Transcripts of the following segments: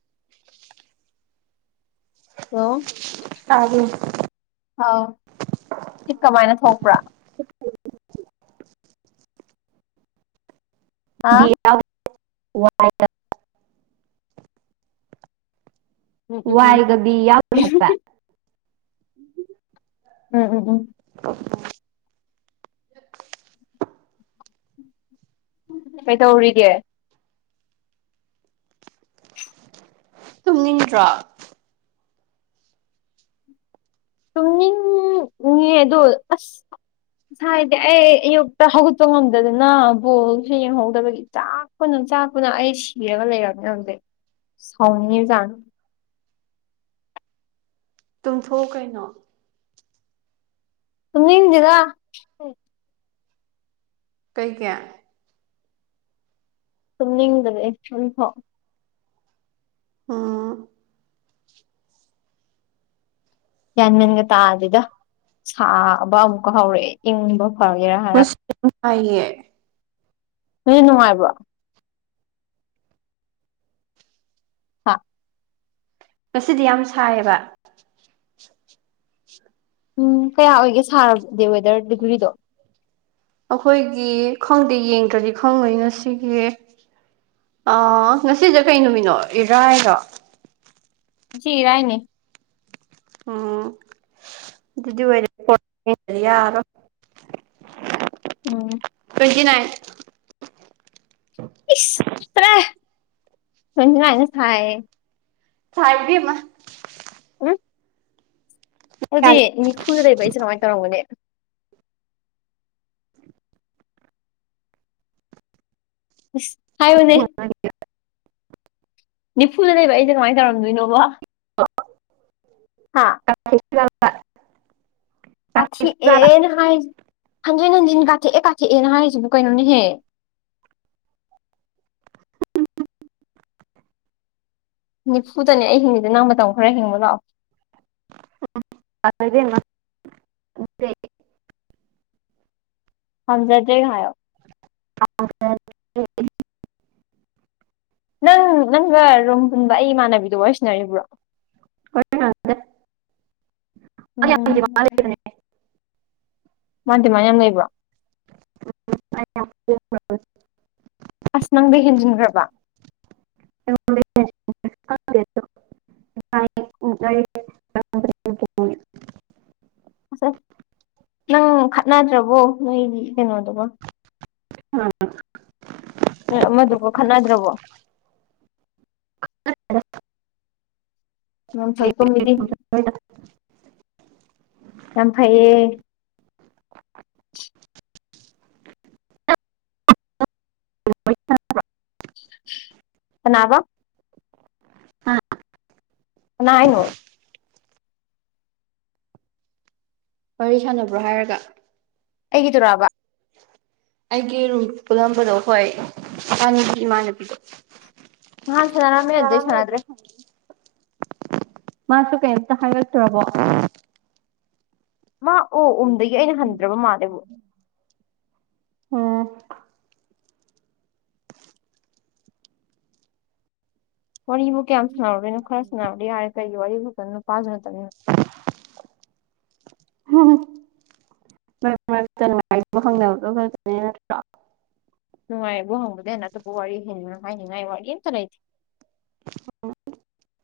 [inaudible] ꯍꯜꯂ ꯇꯥꯕ꯭ꯔꯥ ꯑꯥꯎ ꯁꯤ ꯀꯃꯥꯏꯅ ꯊꯣꯛꯄ꯭ꯔꯥ ꯍꯥ ꯌꯥ ꯋꯥ ꯎꯝ ꯎꯝ ꯎꯝ ꯋꯥꯏꯒꯗꯤ ꯌꯥꯎꯗꯦ ꯍꯥꯏꯕ ꯎꯝ ꯎꯝ ꯎꯝ [inaudible] ꯀꯩ ꯇꯧꯔꯤꯒꯦ ꯇꯨꯝꯅꯤꯡꯗ꯭ꯔꯣ ꯇꯅꯤꯡꯗꯤ ꯑ ꯉꯁꯥꯏ ꯍꯥꯏꯗꯤ ꯑꯩ ꯑꯌꯨꯛꯇ ꯍꯧꯒꯠꯄ ꯉꯝꯗꯗꯅ ꯕꯣꯜꯁꯨꯦ ꯌꯦꯡꯍꯧꯗꯕꯒꯤ ꯆꯥꯛꯄ ꯆꯥꯛꯄꯨꯅ ꯑꯩ ꯁꯤꯔꯒ ꯂꯩꯔꯕꯝꯃꯦ ꯍꯧꯖꯤꯛ ꯁꯥꯎꯅꯤꯡꯉꯤꯖꯥꯡ ꯇꯨꯡꯊꯣꯛꯎ ꯀꯩꯅꯣ ꯁ ꯏꯗꯔ ꯀꯩ ꯀꯦ ꯁꯨꯝ ꯅꯤꯡꯗ꯭ꯔꯦ ꯆꯐꯣ ꯑ ꯌꯥꯟꯃꯦꯟꯒ ꯇꯥꯗꯨꯗ ꯁꯥꯕ ꯑꯃꯨꯛꯀ ꯍꯧꯔꯛꯑꯦ ꯏꯪꯕ ꯍ ꯌꯥꯦ ꯍꯥꯏ ꯑꯌꯦ ꯁꯤ ꯅꯨꯡꯉꯥꯏꯕ꯭ꯔ ꯍꯥ ꯉꯁꯤꯗꯤ ꯌꯥꯝ ꯁꯥꯏꯌꯦꯕ ꯎꯝ ꯀꯌꯥ ꯑꯣꯏꯒꯦ ꯁꯥꯔꯕꯗꯤ ꯋꯦꯗꯔ ꯗꯤꯚ꯭ꯔꯤꯗꯣ ꯑꯩꯈꯣꯏꯒꯤ ꯈꯪꯗꯦ ꯌꯦꯡꯗ꯭ꯔꯗꯤ ꯈꯪꯉꯣꯏ ꯉꯁꯤꯒꯤ ꯑ ꯉꯁꯤꯁꯦ ꯀꯩ ꯅꯨꯃꯤꯠꯅꯣ ꯏꯔꯥꯏꯔꯣ ꯖꯤ ꯔꯥꯏꯅꯤ ꯎꯝꯗꯤ ꯑꯣꯏ ꯍꯥꯏꯔ ꯎꯝ ꯏꯠ ꯏꯇ꯭ꯔ ꯃꯥꯏꯅ ꯍꯥꯏ ꯊꯥꯏꯕꯤꯃ ꯑꯣ ꯑꯗꯨꯗꯤ ꯅꯤꯐꯨꯗ ꯂꯩꯕ ꯑꯩꯁꯦ ꯀꯃꯥꯏꯅ ꯇꯧꯔꯝꯒꯅꯦ ꯍꯥꯏꯅꯦ ꯅꯤꯐꯨꯗ ꯂꯩꯕ ꯑꯩꯁꯦ ꯀꯃꯥꯏꯅ ꯇꯧꯔꯝꯗꯣꯏꯅꯣꯕ ꯍꯥ [inaudible] ꯑꯊ ꯑꯦꯅ ꯍꯥꯏ ꯍꯟꯖꯤꯟ ꯍꯟꯖꯤꯟ ꯀꯥꯊꯦꯛꯑꯦ ꯀꯥꯊꯦꯛꯑꯦꯅ ꯍꯥꯏꯔꯤꯁꯤꯕꯨ ꯀꯩꯅꯣꯅꯦꯍꯦ [inaudible] ꯅꯤꯐꯨꯗꯅꯦ ꯑꯩ ꯍꯤꯡꯅꯤꯗ ꯅꯪ ꯃꯇꯝ ꯈꯔ ꯍꯦꯡꯕ ꯂꯥꯛꯑꯣ ꯎ ꯑꯗꯨ ꯍꯪꯖꯔꯗ ꯍꯥꯏꯑꯣ ꯑ ꯅꯪ ꯅꯪꯒ ꯔꯨꯝ ꯍꯨꯟꯕ ꯑꯩ ꯏꯃꯥꯟꯅꯕꯤꯗꯨꯣ ꯑꯣꯏꯁꯤꯟꯅꯔꯤꯕ꯭ꯔꯣ ꯗ ꯎꯝ ꯌꯥꯅꯦ ꯃꯥꯇꯤꯃ ꯌꯥꯝ ꯉꯩꯕ [inaudible] ꯅꯪꯗ ꯍꯦꯟꯖꯤꯟꯈ꯭ꯔꯕꯥ [unintelligible] [inaudible] ꯑꯁ ꯅꯪ ꯈꯠꯅꯗ꯭ꯔꯕꯣ ꯅꯣꯏꯒꯤ ꯀꯩꯅꯣꯗꯨꯒ ꯑ ꯎ ꯑꯃꯗꯨꯀꯣ ꯈꯠꯅꯗ꯭ꯔꯕꯣ ꯃ ꯐꯣꯏꯛꯇꯣ ꯃꯤꯗꯤ ꯌꯥꯝ ꯐꯩꯌꯦ ꯅꯥꯕ ꯅꯥꯏꯅꯣ ꯋꯥꯔꯤ ꯁꯥꯟꯅꯕ꯭ꯔꯣ ꯍꯥꯏꯔꯒ ꯑꯩꯒꯤꯗꯨꯨꯔꯥꯕ ꯑꯩꯒꯤ ꯔꯨꯝ ꯄꯨꯜꯂꯝꯕꯗꯣ ꯍꯣꯏ ꯏꯃꯅꯄꯤ ꯏꯃꯥꯟꯅꯕꯤꯗꯣ ꯅꯍꯥꯟ ꯑ ꯁꯥꯟꯅꯔꯝꯃꯦ ꯑꯗꯨꯗꯩ ꯀꯥꯡ ꯂ ꯑꯗꯨ ꯁꯥꯟꯅꯗ꯭ꯔꯦ ꯃꯥꯁꯨ ꯀꯩꯝꯇ ꯍꯥꯏꯒꯠꯇ꯭ꯔꯕꯣ ꯃꯥ ꯑꯣ ꯎꯝꯗꯒꯤ ꯑꯩꯅ ꯍꯟꯗ꯭ꯔꯕ ꯃꯥꯜꯂꯦꯕ ꯎꯝ ꯋꯥꯔꯤꯕꯨꯕꯨ ꯀꯌꯥꯝ ꯁꯥꯟꯅꯔꯒꯦꯅꯣ ꯈꯔ ꯁꯥꯟꯅꯔꯗꯤ ꯌꯥꯔꯦ ꯀꯔꯤꯔꯤꯕ ꯣ ꯄꯥꯁ ꯉ ꯇꯅꯤ ꯍꯝ ꯃꯔ ꯃꯔꯛꯇ ꯅꯨꯡꯉꯥꯏ ꯈꯪꯗꯕ ꯈ ꯅꯠꯇ꯭ꯔ ꯅꯨꯡꯉꯥꯏꯕꯕꯨ ꯍꯪꯕꯗ ꯍꯦꯟꯅ ꯑꯇꯣꯞꯄ ꯋꯥꯔꯤ ꯍꯥꯏꯅꯤꯡ ꯍꯥꯏꯅꯤꯡꯉꯥꯏ ꯋꯥꯔꯤ ꯑꯝꯇ ꯂꯩꯇꯦ ꯍ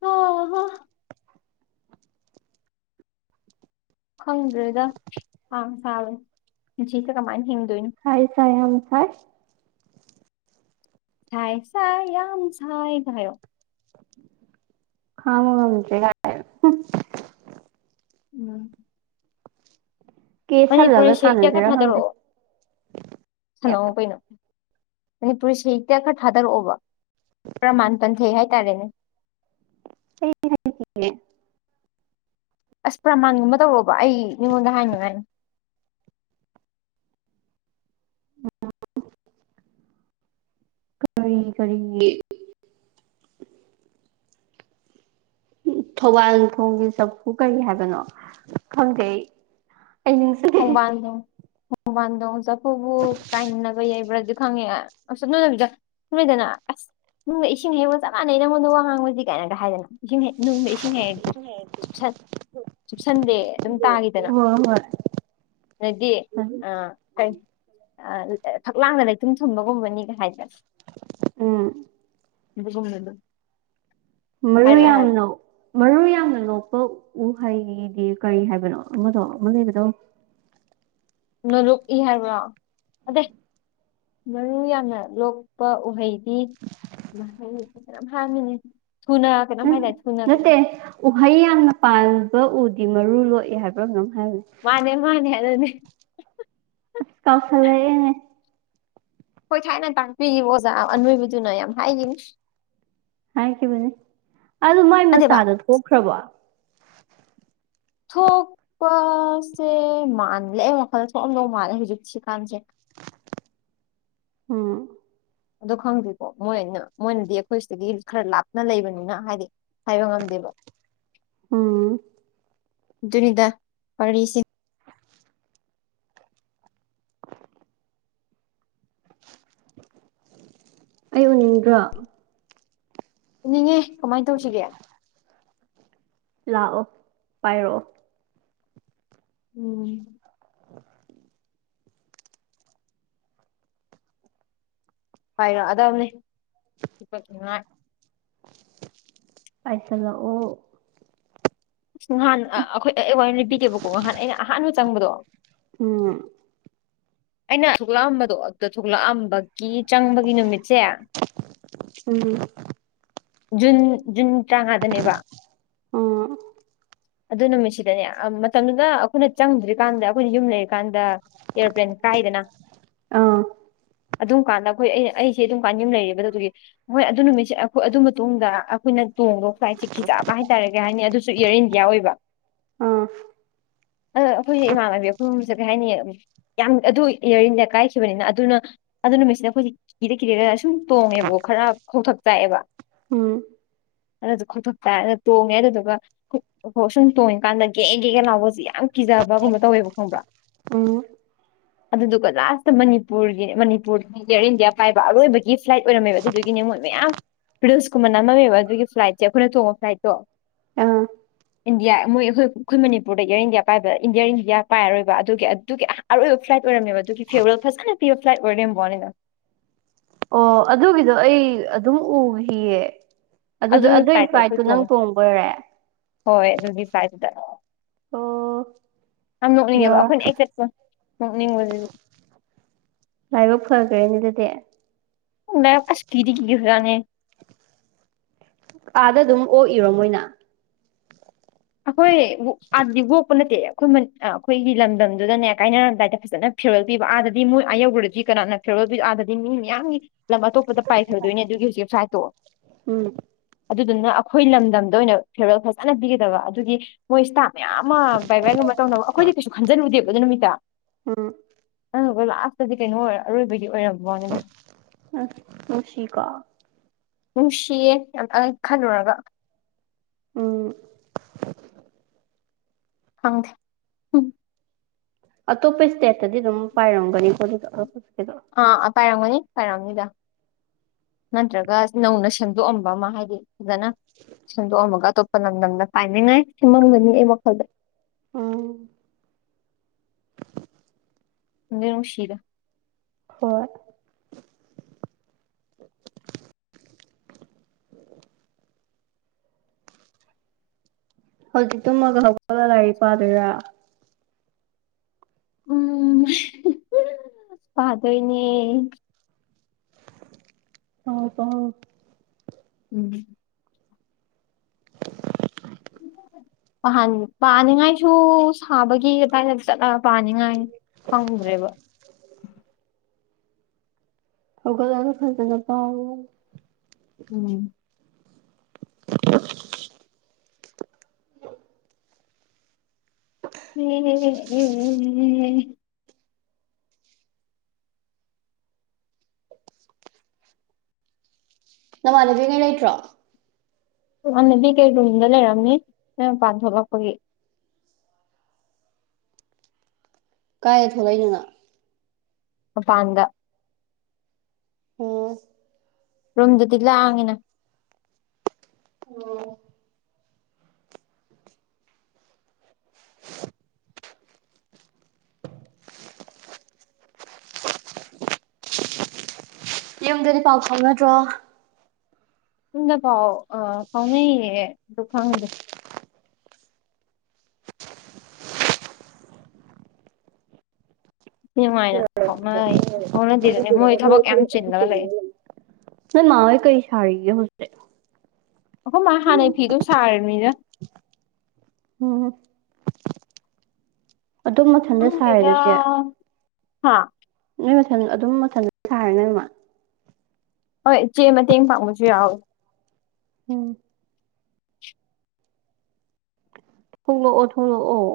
ꯍ ꯋꯥ ꯈꯪꯗ꯭ꯔꯦꯗ ꯍꯥꯡ ꯁꯥꯥꯡꯔꯦ ꯄꯨꯟꯆꯁꯦ ꯀꯃꯥꯏꯅ ꯍꯤꯡ ꯍꯥꯏꯥꯏ ꯁꯥꯏ ꯑꯝ ꯊꯥꯏ ꯁꯥꯏ ꯁꯥꯏ ꯌꯥꯝ ꯁꯥꯏ ꯊꯣ ꯍꯥ ꯃꯝꯦ ꯀ ꯎꯝ ꯀꯦꯁꯜꯂꯒ ꯃꯅꯤꯄꯨꯔꯤꯁꯦ ꯀꯌꯥ ꯀꯥ ꯁꯥꯟꯅꯖꯤꯔ ꯈꯪꯗꯦ ꯊꯥꯗꯔꯛꯑꯣ ꯁꯥꯟꯅꯑꯣ ꯀꯩꯅꯣ ꯃꯅꯤꯄꯨꯔꯤ ꯁꯍꯤꯛꯇ ꯈꯔ ꯊꯥꯗꯔꯛꯑꯣꯕ ꯄ꯭ꯔꯃꯥꯟ ꯄꯟꯊꯩ ꯍꯥꯏꯦ ꯇꯗꯅꯦ ꯁ ꯍꯥꯏ ꯆꯦ ꯑꯁ ꯄ꯭ꯔꯃꯥꯟꯒꯨꯝꯕ ꯇꯧꯔꯣꯕ ꯑꯩ ꯃꯤꯉꯣꯟꯗ ꯍꯥꯏꯅꯤꯡꯉꯥꯏꯅꯤ [inaudible] ꯀꯔꯤ ꯀꯔꯤ ꯎ ꯊꯧꯕꯥꯜ ꯊꯣꯡꯒꯤ ꯆꯐꯨ ꯀꯔꯤ ꯍꯥꯏꯕꯅꯣ ꯈꯪꯖꯩ ꯑꯩ ꯅꯤꯡꯁꯤꯅꯦ ꯃꯃꯥꯟꯗꯣꯡ ꯆꯐꯕꯨ ꯀꯥꯏꯅꯕ ꯌꯥꯏꯕ꯭ꯔꯥꯒ ꯈꯪꯉꯦꯁꯝꯅꯅꯕꯤꯗ ꯁꯗꯅ ꯑꯁ ꯅꯨꯡꯒ ꯏꯁꯤꯡ ꯍꯦꯛꯕ ꯆꯞ ꯃꯥꯟꯅꯩ ꯅꯉꯣꯟꯗ ꯋꯥ ꯉꯥꯡꯕꯗꯤ ꯀꯥꯏꯅꯒ ꯍꯥꯏꯗꯅ ꯏꯁꯤꯡ ꯍ ꯅꯨꯡꯁꯤꯡ ꯍ ꯆꯨꯞꯁꯟꯗꯦ ꯑꯗꯨꯝ ꯇꯥꯈꯤꯗꯅ ꯍꯣꯏ ꯍꯣꯏ ꯅꯗꯤ ꯑ ꯀꯩ ꯐꯛꯂꯥꯡꯅ ꯂꯩꯊꯨꯝ ꯊꯨꯝꯕꯒꯨꯝꯕꯅꯤꯒ ꯍꯥꯏꯗ ꯎꯝ ꯏ ꯀꯨꯝꯅꯗ ꯃꯨ ꯌꯥꯝꯅꯣ ꯃꯨ ꯌꯥꯝꯃꯅꯣ ꯄ ꯎ ꯍꯩꯗꯤ ꯀꯔꯤ ꯍꯥꯏꯕꯅꯣ ꯑꯃꯗꯣ ꯑꯃ ꯂꯩꯕꯗꯣ ꯅꯂꯣꯛꯏ ꯍꯥꯏꯕ꯭ꯔꯣ ꯑꯗꯩ ꯃꯔꯨ ꯌꯥꯝꯅ ꯂꯣꯛꯄ ꯎꯍꯩ ꯇ ꯐꯃꯤꯅꯤ ꯅꯠꯇꯦ ꯎꯍꯩ ꯌꯥꯝꯅ ꯄꯥꯟꯕ ꯎꯗꯤ ꯃꯔꯨ ꯂꯣꯛꯑ ꯍꯥꯏꯕ꯭ꯔꯣ ꯅꯪ ꯃꯥꯅꯦ ꯃꯥꯅꯦ ꯑꯗꯨꯅꯅꯦ ꯑꯁ ꯀꯥꯎꯁꯂꯦ ꯍꯣꯏ ꯊꯥꯏꯅ ꯇꯥꯛꯄꯤꯔꯤꯕ ꯑꯣꯖꯥ ꯑꯅꯣꯏꯕꯗꯨꯅ ꯌꯥꯝ ꯍꯥꯏꯈꯤ ꯍꯥꯏꯈꯤꯕꯅꯦ ꯑꯗꯨ ꯃꯥꯏ ꯑꯗꯦꯕ ꯃꯆꯥꯗ ꯊꯣꯛꯈ꯭ꯔꯕꯣ ꯊꯣꯛꯄꯁꯦ ꯃꯜꯂꯦ ꯑꯩ ꯋꯥꯈꯜꯗ ꯊꯣꯛꯑꯝ ꯂꯧ ꯃꯥꯜꯂꯦ ꯍꯧꯖꯤꯛ ꯁꯤ ꯀꯥꯟꯁꯦ [inaudible] ꯎꯝ ꯑꯗꯣ ꯈꯪꯗ꯭ꯔꯤꯀꯣ ꯃꯣꯏꯅ ꯃꯣꯏꯅꯗꯤ ꯑꯩꯈꯣꯏ ꯁꯤꯗꯒꯤ ꯈꯔ ꯂꯥꯞꯅ ꯂꯩꯕꯅꯤꯅ ꯍꯥꯏꯗꯤ ꯍꯥꯏꯕ ꯉꯝꯗꯦꯕ ꯎꯝ ꯖꯅꯤꯗ ꯋꯥꯔꯤꯁꯤ ꯑꯩ ꯎꯅꯤꯡꯗ꯭ꯔꯣ ꯄꯨꯅꯤꯡꯉꯦ ꯀꯃꯥꯏꯅ ꯇꯧꯁꯤꯒꯦ ꯂꯥꯛꯑꯣ ꯄꯥꯏꯔꯛꯑꯣ ꯎꯝ ꯍꯥꯏꯔꯛꯑꯗꯕꯅꯤ ꯄꯄꯠꯉꯥꯏ ꯄꯥꯏꯁꯂ ꯑꯣ ꯑꯁ ꯅꯍꯥꯟ ꯑꯩꯈꯣꯏ ꯑꯦ ꯋꯥꯔ ꯂꯤꯕꯤꯒꯦꯕꯀꯣ ꯉꯍꯥꯟ ꯑꯩꯅ ꯑꯍꯥꯟꯕ ꯆꯪꯕꯗꯣ ꯎꯝ ꯑꯩꯅ ꯊꯣꯛꯂꯛꯑꯝꯕꯗꯣ ꯑ ꯊꯣꯛꯂꯛꯑꯝꯕꯒꯤ ꯀꯤ ꯆꯪꯕꯒꯤ ꯅꯨꯃꯤꯠꯁꯦ ꯎꯝ ꯖꯨꯟ ꯖꯨꯟ ꯇꯔꯥꯃꯉꯥꯗꯅꯦꯕ ꯎꯝ ꯑꯗꯨ ꯅꯨꯃꯤꯠꯁꯤꯗꯅꯦ ꯃꯇꯝꯗꯨꯗ ꯑꯩꯈꯣꯏꯅ ꯆꯪꯗ꯭ꯔꯤꯀꯥꯟꯗ ꯑꯩꯈꯣꯏꯅ ꯌꯨꯝ ꯂꯩꯔꯤꯀꯥꯟꯗ ꯑꯦꯔꯣꯄ꯭ꯂꯦꯟ ꯀꯥꯏꯗꯅ ꯑꯥ ꯑꯥ ꯑꯗꯨꯝ ꯀꯥꯟꯅꯕ ꯑꯩꯈꯣꯏ ꯑꯩ ꯑꯩꯁꯦ ꯑꯗꯨꯝ ꯄꯥꯟ ꯌꯝ ꯂꯩꯔꯦꯕꯗꯣ ꯑꯗꯨꯒꯤ ꯍꯣꯏ ꯑꯗꯨ ꯅꯨꯃꯤꯠꯁꯦ ꯑꯩꯈꯣꯏ ꯑꯗꯨ ꯃꯇꯨꯡꯗ ꯑꯩꯈꯣꯏꯅ ꯇꯣꯡꯗꯣ ꯐ꯭ꯂꯥꯏꯠ ꯆꯦꯛꯀꯤ ꯆꯥꯕ ꯍꯥꯏꯇꯥꯔꯦ ꯀꯩ ꯍꯥꯏꯅꯤ ꯑꯗꯨꯁꯨ ꯑꯦꯌꯥꯔ ꯏꯟꯗꯤꯌꯥ ꯑꯣꯏꯕ ꯑ ꯑꯩꯈꯣꯏꯁꯦ ꯏꯃꯥꯟꯅꯕꯤ ꯑꯩꯈꯣꯏꯁꯦ ꯀꯩ ꯍꯥꯏꯅꯤꯌꯦ ꯌꯥꯝ ꯑꯗꯨ ꯏꯌꯥꯔ ꯏꯟꯗꯤꯌꯥ ꯀꯥꯏꯈꯤꯕꯅꯤꯅ ꯑꯗꯨꯅ ꯑꯗꯨ ꯅꯨꯃꯤꯠꯁꯤꯗ ꯑꯩꯈꯣꯏ ꯀꯤꯔꯦ ꯀꯤꯔꯦꯒ ꯁꯨꯝ ꯇꯣꯡꯉꯦꯕꯣ ꯈꯔ ꯀꯣꯡꯊꯛ ꯆꯥꯛꯑꯦꯕ ꯎꯝ ꯑꯗꯨꯗ ꯀꯣꯛꯊꯣꯛ ꯇꯔ ꯑꯗꯨ ꯇꯣꯡꯉꯦ ꯑꯗꯨꯗꯨꯒ ꯁꯨꯝ ꯇꯣꯡꯉꯤꯀꯥꯟꯗ ꯒꯦꯛ ꯒꯦꯛꯒ ꯂꯥꯎꯁ ꯌꯥꯝ ꯀꯀꯤꯖꯥꯕꯒꯨꯝꯕ ꯇꯧꯋꯦꯕ ꯈꯪꯕ꯭ꯔꯥ ꯎꯝ [inaudible] ꯑꯗꯨꯗꯨꯒ ꯂꯥꯁꯇ ꯃꯅꯤꯄꯨꯔꯒꯤ ꯃꯅꯤꯄꯨꯔ ꯏꯌꯥꯔ ꯏꯟꯗꯤꯌꯥ ꯄꯥꯏꯕ ꯑꯔꯣꯏꯕꯒꯤ ꯐ꯭ꯂꯥꯏꯠ ꯑꯣꯏꯔꯝꯃꯦꯕ ꯑꯗꯨꯗꯨꯒꯤꯅꯦ ꯃꯣꯏ ꯃꯌꯥꯝ ꯔꯤꯁꯀꯨꯝꯕꯟ ꯑꯃꯝꯃꯦꯕ ꯑꯗꯨꯒꯤ ꯐ꯭ꯂꯥꯏꯠꯁꯦ ꯑꯩꯈꯣꯏꯅ ꯇꯣꯡꯕ ꯐ꯭ꯂꯥꯏꯠꯇꯣ [inaudible] [inaudible] ꯏꯟꯗꯤꯌꯥ ꯃꯣꯏ ꯑꯩꯈꯣꯏ ꯑꯩꯈꯣꯏ ꯃꯅꯤꯄꯨꯔꯗ ꯏꯌꯥꯔ ꯏꯟꯗꯤꯌꯥ ꯄꯥꯏꯕꯗ ꯏꯟꯗꯤꯌꯥꯔ ꯏꯟꯗꯤꯌꯥ ꯄꯥꯏꯔꯣꯏꯕꯒꯤ ꯑꯗꯨꯒꯤ ꯑꯔꯣꯏꯕ ꯐ꯭ꯂꯥꯏꯠ ꯐ꯭ꯂꯥꯏꯠ ꯑꯣꯏꯔꯝꯃꯦꯕ ꯑꯗꯨꯒꯤ ꯐꯦꯕꯔꯦꯜ ꯐꯁ ꯈꯟꯅ ꯄꯤꯕ ꯐ꯭ꯂꯥꯏꯠ ꯑꯣꯏꯔꯝꯕꯣꯅꯤꯅ ꯑꯣ ꯑꯗꯨꯒꯤꯗꯣ ꯑꯩ ꯑꯗꯨꯝ ꯎꯈꯤꯌꯦ ꯑꯗꯨꯗ ꯑꯗꯨꯒꯤ ꯐ꯭ꯂꯥꯏꯠꯇꯣ ꯅꯪ ꯇꯣꯡꯕ ꯑꯣꯏꯔꯦ ꯍꯣꯏ [inaudible] ꯑꯣ ꯌꯥꯝ ꯅꯣꯛꯅꯤꯡꯉꯦꯕ ꯌꯣꯔ ꯑꯩꯈꯣꯏꯅ ꯑꯦꯛꯁꯦꯞ ꯅꯣꯛꯅꯤꯡꯕꯗꯨꯗꯤ ꯀꯅꯗꯗꯦ ꯃ ꯀꯁꯀꯤꯔꯤ ꯀꯒꯤ ꯐꯖꯥꯅꯤ ꯑꯥꯗ ꯑꯗꯨꯝ ꯑꯣꯛꯏꯔꯣ ꯃꯣꯏꯅ ꯑꯩꯈꯣꯏ ꯑꯗꯨꯗꯤꯕꯣꯛꯄ ꯅꯠꯇꯦꯕ ꯑꯩꯈꯣꯏ ꯑꯩꯈꯣꯏꯒꯤ ꯂꯝꯗꯝꯗꯨꯗꯅꯦ ꯀꯥꯏꯅꯔꯝꯗꯥꯏꯗ ꯐꯖꯅ ꯐꯦꯔꯋꯦꯜ ꯄꯤꯕ ꯑꯥꯗꯗꯤ ꯃꯣꯏ ꯑꯌꯧꯕꯨꯔꯗꯤ ꯀꯅꯥꯅ ꯐꯦꯔꯋꯜ ꯑꯥꯗꯗꯤ ꯃꯤ ꯃꯌꯥꯝꯒꯤ ꯂꯝ ꯑꯇꯣꯞꯄꯗ ꯄꯥꯏꯈ꯭ꯔꯗꯣꯏꯅꯦ ꯑꯗꯨꯒꯤ ꯍꯧꯖꯤꯛꯦꯞꯁꯥꯏꯠꯇꯣ ꯎꯝ ꯑꯗꯨꯗꯨꯅ ꯑꯩꯈꯣꯏ ꯂꯝꯗꯝꯗ ꯑꯣꯏꯅ ꯐꯦꯔꯜ ꯐꯖꯅ ꯄꯤꯒꯗꯕ ꯑꯗꯨꯒꯤ ꯃꯣꯏꯁꯤꯇꯥ ꯃꯌꯥꯝ ꯑꯃ ꯕꯥꯏ ꯕꯥꯏꯒꯨꯝꯕ ꯇꯧꯅꯕ ꯑꯩꯈꯣꯏꯗꯤ ꯀꯩꯁꯨ ꯈꯟꯖꯜꯂꯨꯗꯦꯕ ꯑꯗꯨꯣ ꯅꯨꯃꯤꯠꯇ ꯎꯝ ꯂꯥꯁꯇꯗꯤ ꯀꯩꯅꯣ ꯑꯣꯏꯔ ꯑꯔꯣꯏꯕꯒꯤ ꯑꯣꯏꯔꯝ ꯑ ꯁꯁ꯭ꯔꯤ ꯀꯥ ꯅꯨꯡꯁꯤꯌꯦ ꯌꯥꯝꯇ ꯈꯜꯂꯨꯔꯒ ꯎꯝ ꯍꯪꯗꯦ ꯎꯝ ꯑꯇꯣꯞꯄꯩ ꯏꯁꯇꯦꯠꯇꯗꯤ ꯑꯗꯨꯝ ꯄꯥꯏꯔꯝꯒꯅꯤꯣ ꯑꯥ ꯑ ꯄꯥꯏꯔꯝꯒꯅꯤ ꯄꯔꯝꯅꯤꯗ ꯅꯠꯇ꯭ꯔꯒ ꯅꯧꯅ ꯁꯦꯝꯗꯣꯛꯑꯝꯕ ꯑꯃ ꯍꯥꯏꯗꯤ ꯐꯖꯅ ꯁꯦꯝꯗꯣꯛꯑꯝꯃꯒ ꯑꯇꯣꯞꯄ ꯂꯝꯗꯝꯗ ꯄꯥꯏꯅꯤꯡꯉꯥꯏ ꯁꯦꯝꯃꯝꯒꯅꯤ ꯑꯩ ꯋꯥꯈꯜꯗ ꯑꯣ ꯅꯨꯡꯗꯤ ꯅꯨꯡꯁꯤꯗ ꯍꯣꯏ ꯍꯧꯖꯤꯛꯇꯛꯇꯃꯒ ꯍꯧꯒꯠꯒ ꯂꯥꯏꯔꯤ ꯄꯥꯗꯣꯏꯔꯥ ꯎꯝ ꯄꯥꯗꯣꯏꯅꯦ ꯄꯥꯎ ꯄꯥꯎ ꯎꯝ ꯥꯟ ꯄꯥꯅꯤꯉꯥꯏꯁꯨ ꯁꯥꯕꯒꯤ ꯑꯗꯨꯗꯥꯏꯗ ꯆꯠꯂ ꯄꯥꯅꯤꯡꯉꯥꯏ ꯍꯥꯎꯗ꯭ꯔꯦꯕ ꯍꯧꯒꯠꯂꯒ ꯈꯛꯇꯗ ꯄꯥꯎ ꯎꯝ [inaudible] [unintelligible] ꯅꯃꯥꯟꯅꯕꯤꯉꯩ ꯂꯩꯇ꯭ꯔꯣ ꯃꯃꯥꯅꯕꯤ ꯀꯩ ꯔꯨꯝꯗ ꯂꯩꯔꯝꯅꯤ ꯅꯪꯄꯥꯟ ꯊꯣꯛꯂꯛꯄꯒꯤ ꯀꯥꯏ ꯊꯣꯛꯂꯛꯏꯅ ꯃꯐꯥꯟꯗ ꯑꯣ ꯔꯝꯖꯗꯤ ꯂꯥꯡꯉꯤꯅ ꯑꯣ ꯌꯨꯝꯗꯗꯤ ꯄꯥꯎ ꯐꯥꯎꯅꯗ꯭ꯔꯣ ꯌꯨꯝꯗ ꯄꯥꯎ ꯑ ꯐꯥꯎꯅꯩꯌꯦ ꯑꯗꯨ ꯈꯪꯗꯦ ꯃꯤ ꯃꯥꯏꯅꯥ ꯌꯥꯝ ꯆꯤꯜꯂꯒ ꯂꯩ [unintelligible] ꯅꯣꯏ ꯃꯥ ꯍꯣꯌ ꯀꯔꯤ ꯁꯔꯤꯒꯦ ꯌꯥꯍꯨꯟ ꯇꯦ ꯑꯩꯈꯣꯏ ꯃꯥ ꯍꯥꯟꯅꯩ ꯐꯤꯗꯣ ꯁꯥꯔꯤꯃꯤꯗꯥ ꯎꯝ ꯑꯗꯨꯝ ꯃꯊꯟꯇ ꯁꯥꯔꯦ ꯈꯪꯇꯗꯥ ꯑꯗꯨꯗꯤ ꯍꯥ ꯅꯣꯏ ꯃꯊꯟ ꯑꯗꯨꯝ ꯃꯊꯟ ꯁꯥꯔ ꯅꯣꯏ ꯏꯃ ꯍꯣꯏ ꯆꯦ ꯃꯇꯦꯡ ꯄꯥꯡꯉꯨꯁꯨ ꯌꯥꯏ ꯑꯦ ꯎꯝ ꯄꯨꯡꯂꯣ ꯑꯣꯊꯣꯡꯂꯛꯑꯣ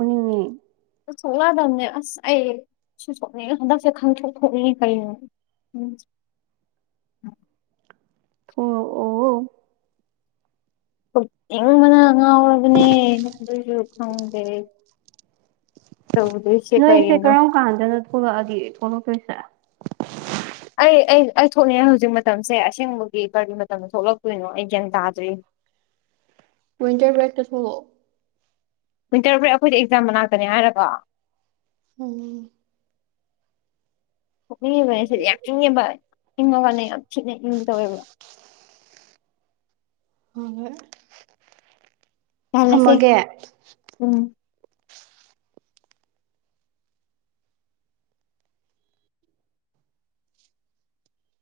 ꯎꯅꯤꯡꯉꯦ ꯑꯁ ꯁꯣꯛꯂꯗꯕꯅꯦ ꯑꯁ ꯑꯩ ꯁꯨ ꯁꯣꯛꯅꯤꯡ ꯍꯟꯗꯛꯁꯦ ꯈꯪꯊꯣꯛ ꯊꯣꯛꯏꯅꯦ ꯀꯩꯅꯣ ꯎꯝ ꯑꯣ ꯑꯣ ꯏꯤꯡꯕꯅ ꯉꯥꯎꯔꯕꯅꯦ ꯑꯗꯨꯁꯨ ꯈꯪꯗꯦ ꯇꯧꯗꯣꯏꯁꯦ ꯅꯣꯏꯁꯦ ꯀꯩꯅꯣ ꯀꯔꯝ ꯀꯥꯟꯗꯅꯣ ꯊꯣꯛꯂꯛꯑꯗꯤ ꯊꯣꯛꯂꯛꯇꯣꯏꯁꯦ ꯑꯩ ꯑꯩ ꯑꯩ ꯊꯣꯛꯂꯑꯦ ꯍꯧꯖꯤꯛ ꯃꯇꯝꯁꯦ ꯑꯁꯦꯡꯕꯒꯤ ꯄꯔꯕꯤ ꯃꯇꯝꯗ ꯊꯣꯛꯂꯛꯇꯣꯏꯅꯣ ꯑꯩ ꯒ꯭ꯌꯥꯟ ꯇꯥꯗ꯭ꯔꯤ [inaudible] ꯋꯤꯟꯇꯔ ꯕꯦꯛ ꯇꯥ ꯊꯣꯛꯂꯛ ꯑꯣ ꯋꯤꯟꯇꯔ ꯕ꯭ꯔꯦ ꯑꯩꯈꯣꯏꯗꯤ ꯑꯦꯛꯖꯥꯝ ꯃꯅꯥꯛꯇꯅꯦ ꯍꯥꯏꯔꯒꯥ ꯎꯝ ꯀꯣꯛꯅꯤꯡꯉꯤꯕꯅꯦ ꯁꯤꯗꯤ ꯌꯥꯝ ꯆꯤꯡꯉꯦꯕ ꯏꯤꯡꯉꯀꯥꯟꯗ ꯌꯥꯝ ꯊꯤꯅ ꯏꯡ ꯇꯧꯋꯦꯕ ꯍꯣꯏ ꯇꯜꯂꯁꯦ ꯊꯝꯃꯒꯦ ꯎꯝ